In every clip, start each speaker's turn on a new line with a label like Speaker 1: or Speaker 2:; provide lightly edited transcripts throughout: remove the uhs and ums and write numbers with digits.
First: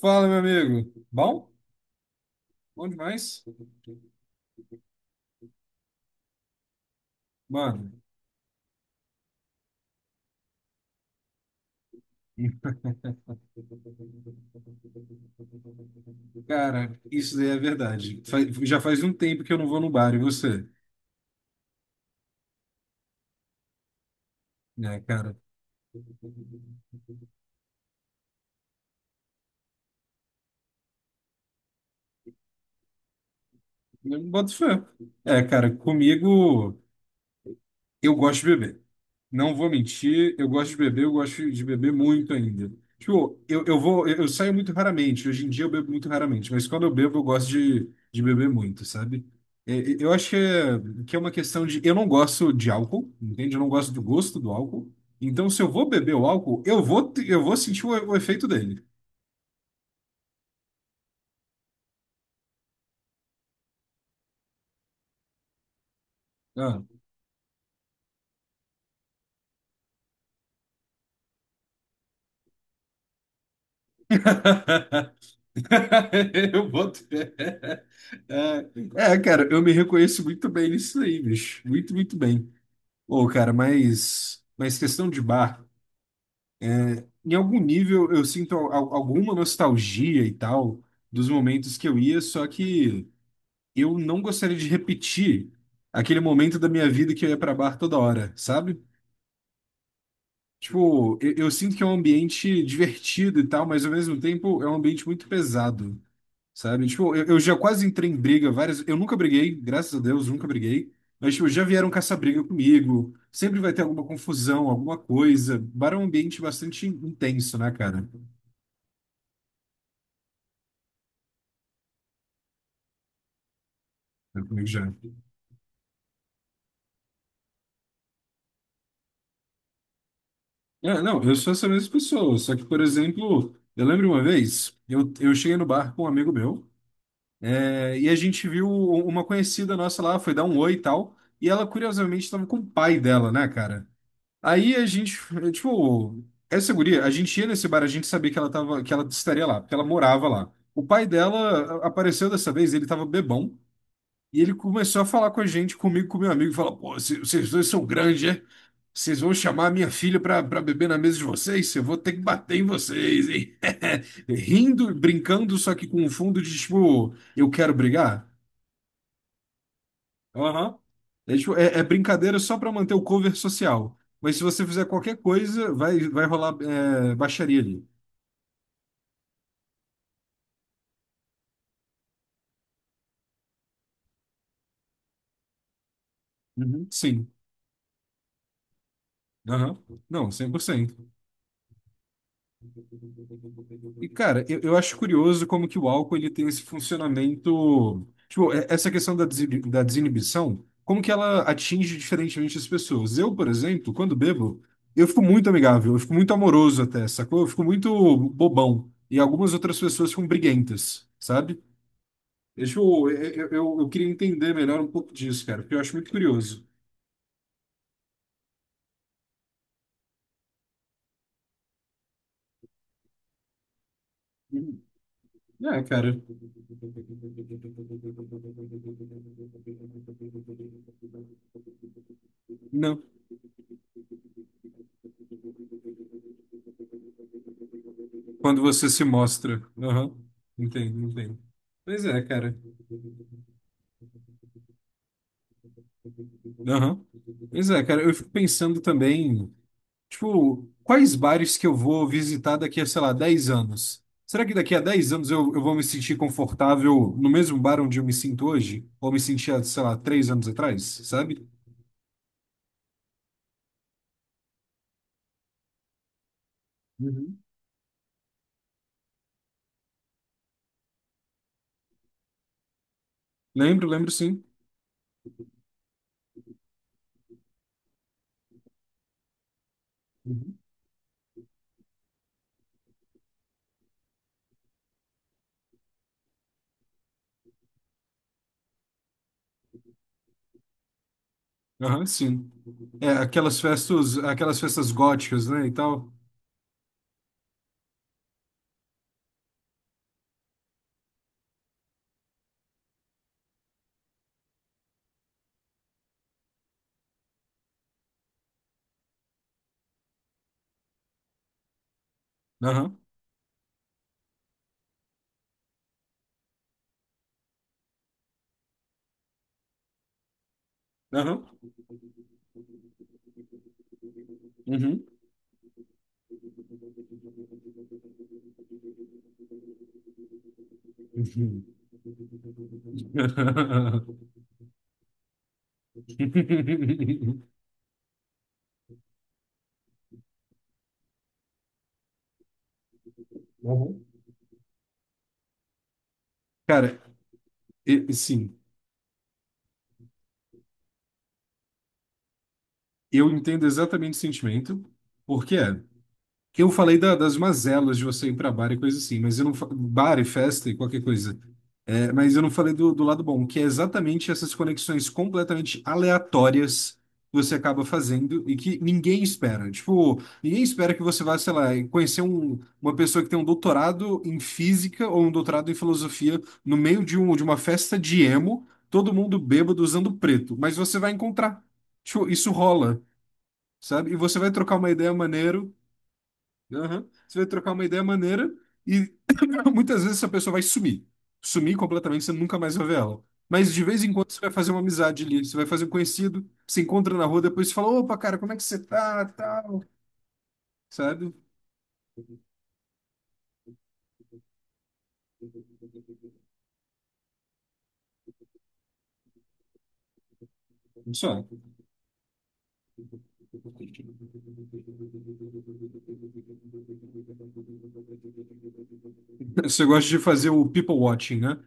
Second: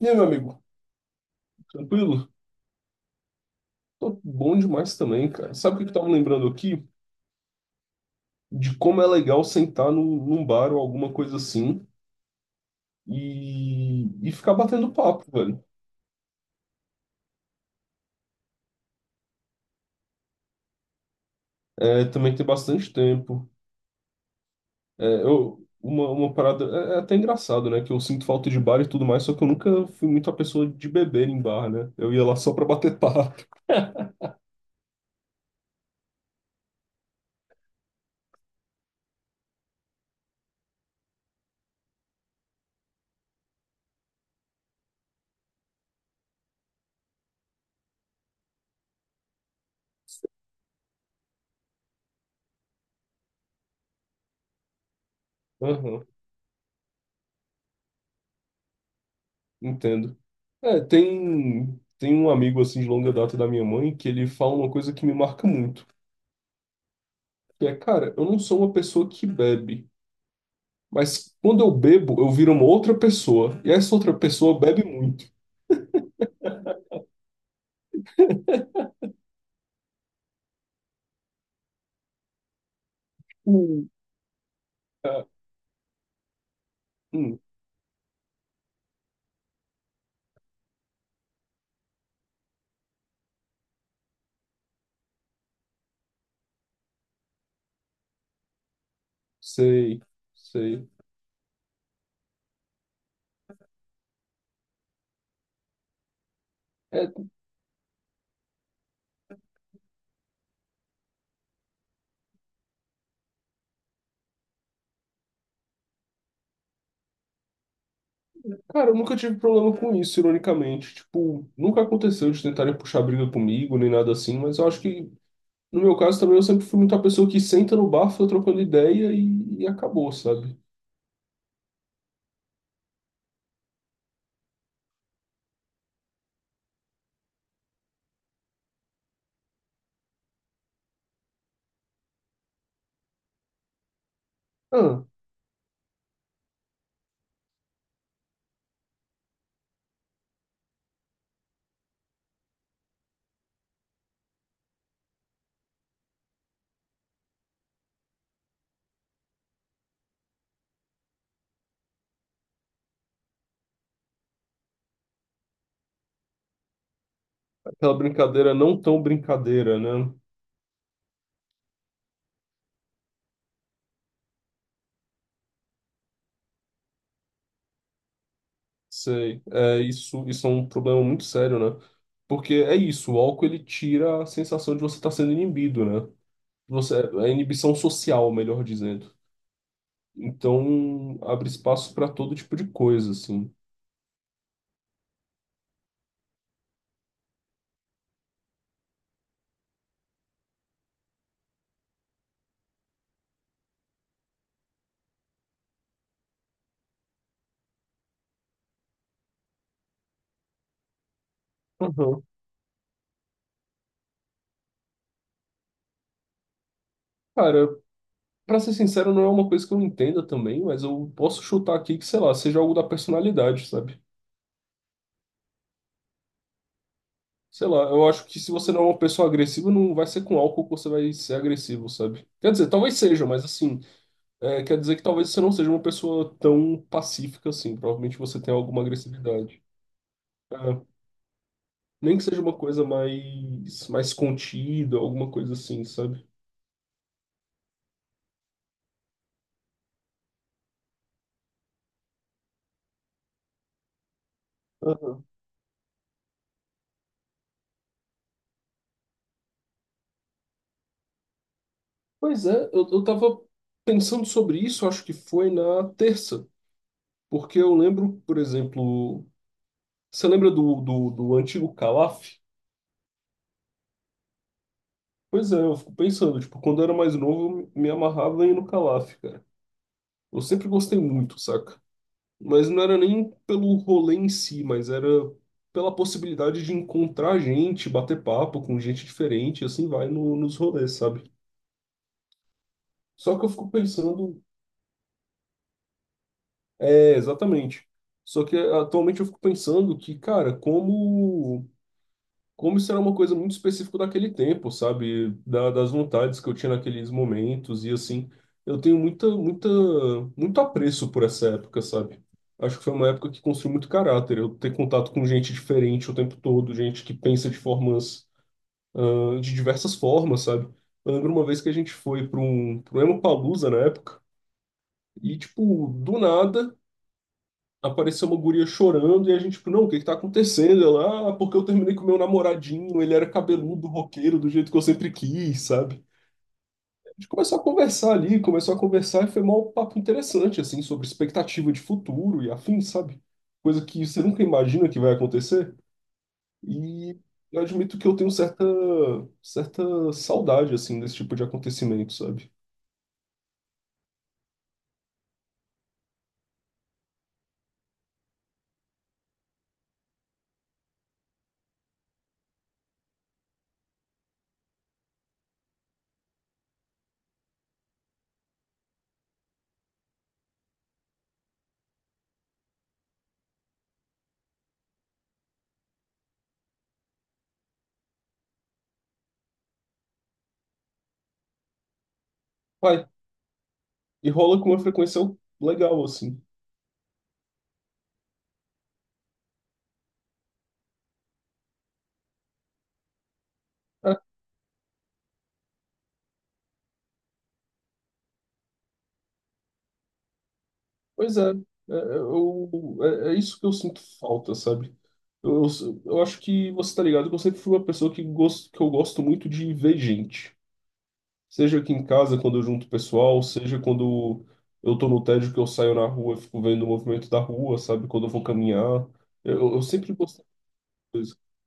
Speaker 1: E aí, meu
Speaker 2: Fala, meu
Speaker 1: amigo,
Speaker 2: amigo. Bom?
Speaker 1: tranquilo?
Speaker 2: Bom demais?
Speaker 1: Tô bom demais também, cara. Sabe o que eu tava lembrando aqui?
Speaker 2: Mano,
Speaker 1: De como é legal sentar no, num bar ou alguma coisa assim e, e ficar batendo papo, velho.
Speaker 2: cara, isso daí é verdade. Já faz um tempo que eu não vou no bar, e você?
Speaker 1: É, também tem bastante tempo.
Speaker 2: Né, cara,
Speaker 1: Uma parada. É, é até engraçado, né? Que eu sinto falta de bar e tudo mais, só que eu nunca fui muito a pessoa de beber em bar, né? Eu ia lá só pra bater papo.
Speaker 2: eu não boto fé. É, cara, comigo. Eu gosto de beber. Não vou mentir, eu gosto de beber, eu gosto de beber muito ainda. Tipo, eu saio muito raramente. Hoje em dia eu bebo muito raramente, mas quando eu bebo, eu gosto de beber muito, sabe? Eu acho que é uma questão de. Eu não gosto de álcool, entende? Eu não gosto do gosto do álcool. Então, se eu vou
Speaker 1: Aham,
Speaker 2: beber o álcool, eu vou, eu vou sentir o efeito dele.
Speaker 1: entendo. É, tem um amigo assim de longa data da minha mãe que ele fala uma coisa que me marca muito.
Speaker 2: Ah.
Speaker 1: que, é, cara, eu não sou uma pessoa que bebe, mas quando eu bebo, eu viro uma outra pessoa, e essa outra pessoa bebe muito.
Speaker 2: Eu boto fé. Cara, eu me reconheço muito bem nisso aí, bicho. Muito, muito bem. Ô, cara,
Speaker 1: Hum.
Speaker 2: mas questão de
Speaker 1: Ah,
Speaker 2: bar, em
Speaker 1: hum,
Speaker 2: algum nível eu sinto alguma nostalgia e tal dos momentos que eu ia, só que eu não gostaria de repetir aquele momento da minha vida que eu ia pra bar toda hora, sabe?
Speaker 1: sei, sei.
Speaker 2: Tipo, eu sinto que é um ambiente divertido e tal, mas ao mesmo tempo é um ambiente muito pesado. Sabe?
Speaker 1: É,
Speaker 2: Tipo, eu já quase entrei em briga várias. Eu nunca briguei, graças a Deus, nunca briguei. Mas, tipo, já vieram caçar briga comigo. Sempre vai ter alguma confusão, alguma coisa. Bar é um ambiente bastante intenso, né, cara?
Speaker 1: cara, eu nunca tive problema com isso, ironicamente. Tipo, nunca aconteceu de tentarem puxar briga comigo, nem nada assim,
Speaker 2: É,
Speaker 1: mas
Speaker 2: comigo
Speaker 1: eu acho
Speaker 2: já.
Speaker 1: que, no meu caso também, eu sempre fui muita pessoa que senta no bar, fica trocando ideia e acabou, sabe?
Speaker 2: É, não, eu sou essa mesma pessoa. Só que, por exemplo, eu lembro uma vez, eu cheguei no bar com um amigo meu, é, e a gente viu uma conhecida nossa lá, foi dar um oi e tal. E ela, curiosamente, estava com o pai dela, né, cara? Aí a
Speaker 1: Ah,
Speaker 2: gente, tipo, essa guria, a gente ia nesse bar, a gente sabia que ela tava, que ela estaria lá, porque ela morava lá. O pai dela apareceu dessa vez, ele tava bebão, e ele começou a falar com a gente, comigo, com meu amigo, e falou: Pô, vocês dois são grandes, é? Vocês vão chamar a minha filha pra beber na mesa de vocês? Eu vou ter que bater em vocês, hein? Rindo, brincando, só que com um fundo de tipo, eu quero
Speaker 1: aquela
Speaker 2: brigar.
Speaker 1: brincadeira não tão brincadeira, né?
Speaker 2: Aham. É, tipo, é brincadeira só para manter o cover social. Mas se você fizer qualquer coisa, vai rolar é, baixaria ali.
Speaker 1: Sei. É, isso é um problema muito sério, né? Porque é isso, o álcool ele tira a sensação de você estar sendo inibido, né?
Speaker 2: Uhum.
Speaker 1: Você, é
Speaker 2: Sim.
Speaker 1: inibição social, melhor dizendo.
Speaker 2: Aham. Não, 100%.
Speaker 1: Então, abre espaço para todo tipo de coisa, assim.
Speaker 2: E, cara, eu acho curioso como que o álcool ele tem esse funcionamento. Tipo, essa questão da desinibição, como que ela atinge diferentemente as pessoas. Eu, por exemplo, quando bebo, eu fico muito amigável, eu fico muito amoroso até, sacou? Eu fico muito bobão. E algumas outras pessoas ficam briguentas, sabe?
Speaker 1: Uhum.
Speaker 2: Deixa eu queria entender melhor um pouco disso, cara, porque eu acho muito curioso.
Speaker 1: Cara, pra ser sincero, não é uma coisa que eu entenda também, mas eu posso chutar aqui que, sei lá, seja algo da personalidade, sabe?
Speaker 2: Hum. É, cara.
Speaker 1: Sei lá, eu acho que se você não é uma pessoa agressiva, não vai ser com álcool que você vai ser agressivo, sabe? Quer dizer, talvez
Speaker 2: Não.
Speaker 1: seja, mas assim. É, quer dizer que talvez você não seja uma pessoa tão pacífica assim. Provavelmente você tem
Speaker 2: Quando
Speaker 1: alguma
Speaker 2: você se mostra.
Speaker 1: agressividade.
Speaker 2: Aham.
Speaker 1: É,
Speaker 2: Entendo, entendo. Pois
Speaker 1: nem
Speaker 2: é,
Speaker 1: que seja
Speaker 2: cara.
Speaker 1: uma coisa mais contida, alguma coisa assim, sabe?
Speaker 2: Aham. Pois é, cara, eu fico pensando também. Tipo, quais bares que eu vou visitar daqui a, sei lá, 10 anos? Será que daqui a dez
Speaker 1: Aham.
Speaker 2: anos eu vou me sentir confortável no mesmo bar onde eu me sinto hoje? Ou me sentia, sei lá, 3 anos atrás, sabe?
Speaker 1: Pois é, eu tava pensando sobre isso, acho que foi na terça.
Speaker 2: Uhum.
Speaker 1: Porque eu lembro, por exemplo, você lembra do antigo Calaf?
Speaker 2: Lembro, lembro sim.
Speaker 1: Pois é, eu fico pensando, tipo, quando eu era mais novo, eu me amarrava em ir no Calaf, cara. Eu
Speaker 2: Uhum.
Speaker 1: sempre gostei muito, saca? Mas não era nem pelo rolê em si, mas era pela possibilidade de encontrar gente, bater papo com gente diferente, e assim vai nos rolês, sabe?
Speaker 2: Aham, sim. É,
Speaker 1: Só que eu fico pensando,
Speaker 2: aquelas festas góticas, né, e tal.
Speaker 1: é, exatamente. Só que atualmente eu fico pensando que, cara, como isso era uma coisa muito específica daquele tempo, sabe? Das vontades que eu tinha naqueles momentos e assim, eu tenho muito apreço por essa época, sabe? Acho que foi
Speaker 2: Aham,
Speaker 1: uma época que construiu muito caráter. Eu ter contato com gente diferente o tempo todo, gente que pensa de formas, ah, de diversas formas, sabe? Eu lembro uma
Speaker 2: aham.
Speaker 1: vez que a gente foi para um Lollapalooza na época
Speaker 2: Uhum.
Speaker 1: e, tipo, do nada apareceu uma guria chorando e a gente, tipo, não, o que tá acontecendo? Ela, ah, porque
Speaker 2: Uhum.
Speaker 1: eu terminei com meu namoradinho, ele era cabeludo, roqueiro, do jeito que eu sempre quis, sabe? A gente começou a conversar ali, começou a conversar e foi mó papo interessante, assim, sobre expectativa de futuro e afins, sabe? Coisa
Speaker 2: Uhum.
Speaker 1: que você nunca imagina que vai acontecer.
Speaker 2: Cara,
Speaker 1: E eu admito que eu tenho
Speaker 2: sim,
Speaker 1: certa saudade, assim, desse tipo de acontecimento, sabe?
Speaker 2: eu entendo exatamente o sentimento, porque é. Que eu falei das mazelas de você ir para bar e coisa assim, mas eu não bar e festa e qualquer coisa. É, mas eu não falei do lado bom, que é exatamente essas conexões completamente aleatórias que você acaba fazendo e que ninguém espera. Tipo, ninguém espera que você vá, sei lá, conhecer uma pessoa que tem um doutorado em física ou um doutorado em filosofia no meio de uma festa de emo, todo mundo bêbado usando preto, mas você vai encontrar. Tipo, isso rola.
Speaker 1: Vai,
Speaker 2: Sabe? E
Speaker 1: e
Speaker 2: você vai
Speaker 1: rola com
Speaker 2: trocar
Speaker 1: uma
Speaker 2: uma ideia
Speaker 1: frequência
Speaker 2: maneira.
Speaker 1: legal, assim.
Speaker 2: Aham. Você vai trocar uma ideia maneira e muitas vezes essa pessoa vai sumir. Sumir completamente, você nunca mais vai ver ela. Mas de vez em quando você vai fazer uma amizade ali, você vai fazer um conhecido, se encontra na rua, depois você fala, opa, cara, como é que você tá, tal, sabe?
Speaker 1: Pois é, é, é, eu, é, é isso que eu sinto falta, sabe? Eu acho que você tá ligado que eu sempre fui uma pessoa que, gosto, que eu gosto muito de ver gente.
Speaker 2: Só.
Speaker 1: Seja aqui em casa, quando eu junto o pessoal, seja quando eu tô no tédio que eu saio na rua, e fico vendo o movimento da rua, sabe? Quando eu vou caminhar. Eu
Speaker 2: Você gosta
Speaker 1: sempre
Speaker 2: de
Speaker 1: gostei
Speaker 2: fazer o people
Speaker 1: disso.
Speaker 2: watching, né?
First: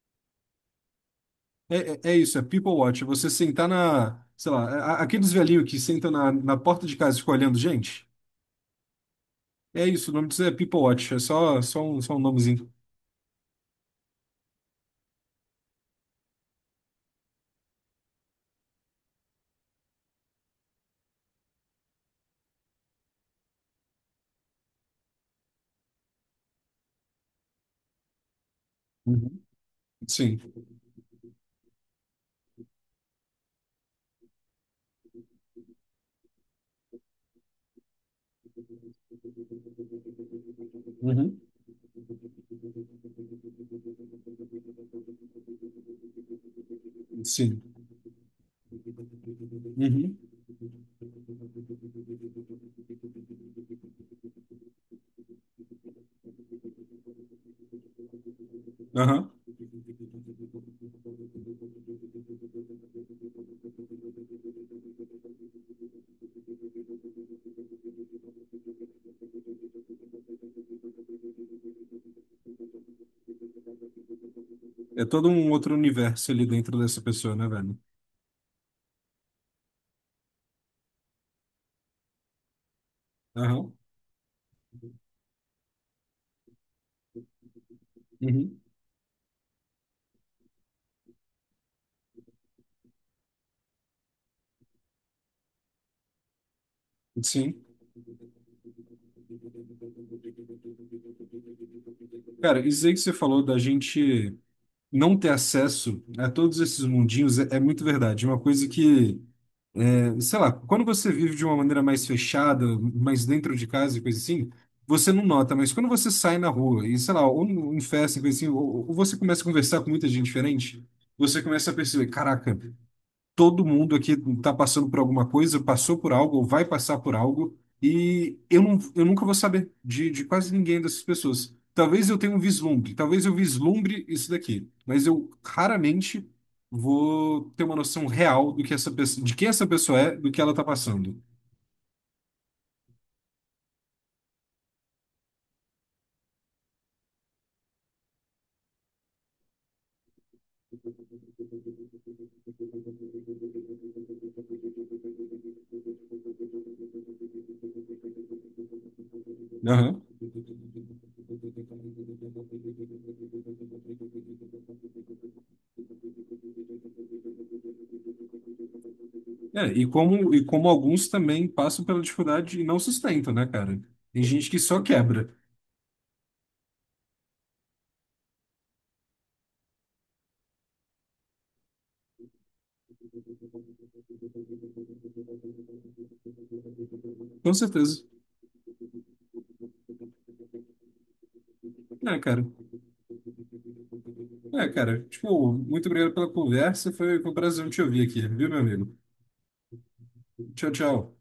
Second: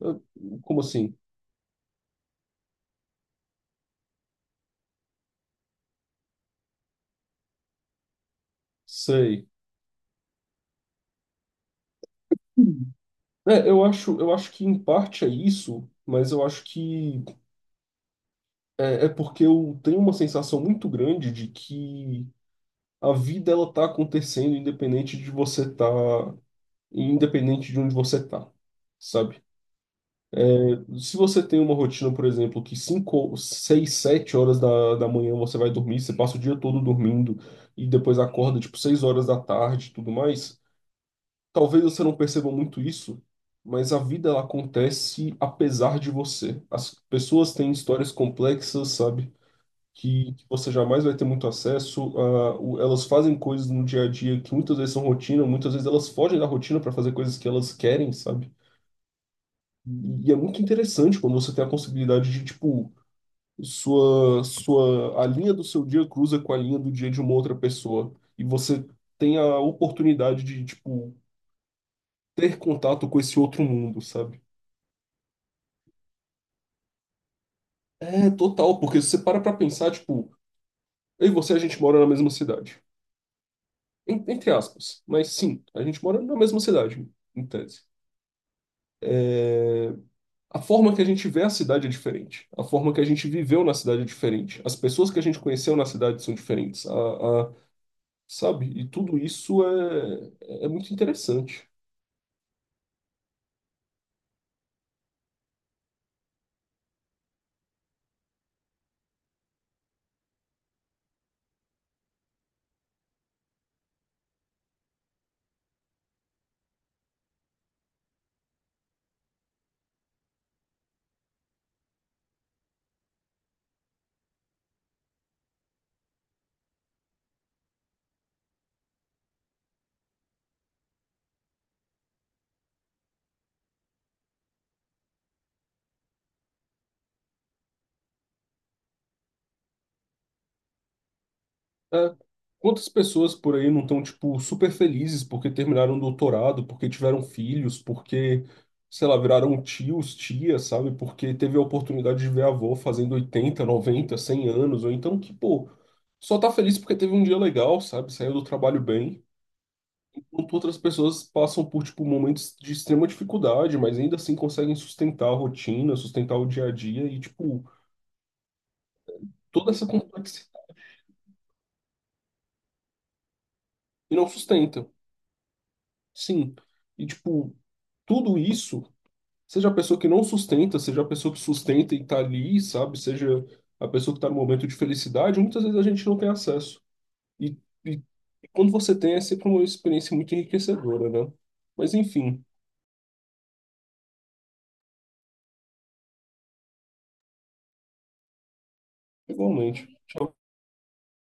Speaker 1: Eu- como assim?
Speaker 2: É, isso, é people watch. É, você sentar na, sei lá, aqueles velhinhos que sentam na porta de casa e ficam olhando gente.
Speaker 1: Sei.
Speaker 2: É isso, o nome disso é people watch, é só um nomezinho.
Speaker 1: Hum. Eu acho que em parte é isso, mas eu acho que é porque eu tenho uma sensação muito grande de que a vida ela tá acontecendo independente de você tá, independente de onde você tá,
Speaker 2: Uhum.
Speaker 1: sabe?
Speaker 2: Sim.
Speaker 1: Se você tem uma rotina, por exemplo, que 5, 6, 7 horas da manhã você vai dormir, você passa o dia todo dormindo e depois acorda tipo 6 horas da tarde e tudo mais,
Speaker 2: Uhum.
Speaker 1: talvez você não perceba muito isso, mas a vida ela acontece apesar de você. As pessoas
Speaker 2: Sim.
Speaker 1: têm histórias complexas, sabe?
Speaker 2: Uhum.
Speaker 1: Que você jamais vai ter muito acesso. A, o- elas fazem coisas no dia a dia que muitas vezes são rotina, muitas vezes elas fogem da rotina para fazer coisas que elas querem, sabe?
Speaker 2: Aham.
Speaker 1: E, é muito interessante quando você tem a possibilidade de, tipo, a linha do seu dia cruza com a linha do dia de uma outra pessoa. E você tem a oportunidade de, tipo, ter contato com esse outro mundo, sabe?
Speaker 2: É todo um outro universo ali dentro dessa pessoa, né, velho?
Speaker 1: É, total, porque se você para pra pensar, tipo, eu e você, a gente mora na mesma cidade.
Speaker 2: Aham.
Speaker 1: En- entre aspas, mas sim, a gente mora na mesma cidade, em tese.
Speaker 2: Uhum.
Speaker 1: É, a forma que a gente vê a cidade é diferente, a forma que a gente viveu na cidade é diferente, as pessoas que a gente conheceu na cidade são diferentes, a-
Speaker 2: Sim.
Speaker 1: sabe? E tudo isso é, é muito interessante.
Speaker 2: Cara, isso aí que você falou da gente não ter acesso a todos esses mundinhos é muito verdade. Uma coisa que, é, sei lá, quando você vive de uma maneira mais fechada, mais dentro de casa e coisa assim, você não nota, mas quando você sai na rua e, sei lá, ou em festa e coisa assim, ou você começa a conversar com muita gente diferente, você começa a perceber, caraca. Todo mundo aqui está passando por alguma coisa, passou por algo ou vai passar por algo, e eu, não, eu nunca vou saber de, quase ninguém dessas pessoas. Talvez eu tenha um vislumbre, talvez eu vislumbre isso daqui, mas eu raramente vou ter uma noção real do que essa pessoa, de quem essa pessoa é, do que ela está passando.
Speaker 1: É. Quantas pessoas por aí não estão, tipo, super felizes porque terminaram um doutorado, porque tiveram filhos, porque, sei lá, viraram tios, tias, sabe? Porque teve a oportunidade de ver a avó fazendo 80, 90, 100 anos, ou então que, pô, só tá feliz porque teve um dia legal, sabe? Saiu do trabalho bem.
Speaker 2: Aham.
Speaker 1: Enquanto outras pessoas passam por, tipo, momentos de extrema dificuldade, mas ainda assim conseguem sustentar a rotina, sustentar o dia a dia e, tipo,
Speaker 2: É,
Speaker 1: toda
Speaker 2: e
Speaker 1: essa
Speaker 2: como, e
Speaker 1: complexidade
Speaker 2: como alguns também passam pela dificuldade e não sustentam, né, cara?
Speaker 1: e
Speaker 2: Tem
Speaker 1: não
Speaker 2: gente que só
Speaker 1: sustenta.
Speaker 2: quebra.
Speaker 1: Sim. E, tipo, tudo isso, seja a pessoa que não sustenta, seja a pessoa que sustenta e tá ali, sabe? Seja a pessoa que tá no momento de felicidade, muitas vezes a gente não tem acesso.
Speaker 2: Com
Speaker 1: E,
Speaker 2: certeza.
Speaker 1: e quando você tem, é sempre uma experiência muito enriquecedora, né? Mas,
Speaker 2: É, cara.
Speaker 1: enfim,
Speaker 2: É, cara, tipo, muito obrigado pela conversa. Foi, um prazer te ouvir aqui, viu, meu amigo?
Speaker 1: igualmente.
Speaker 2: Tchau, tchau.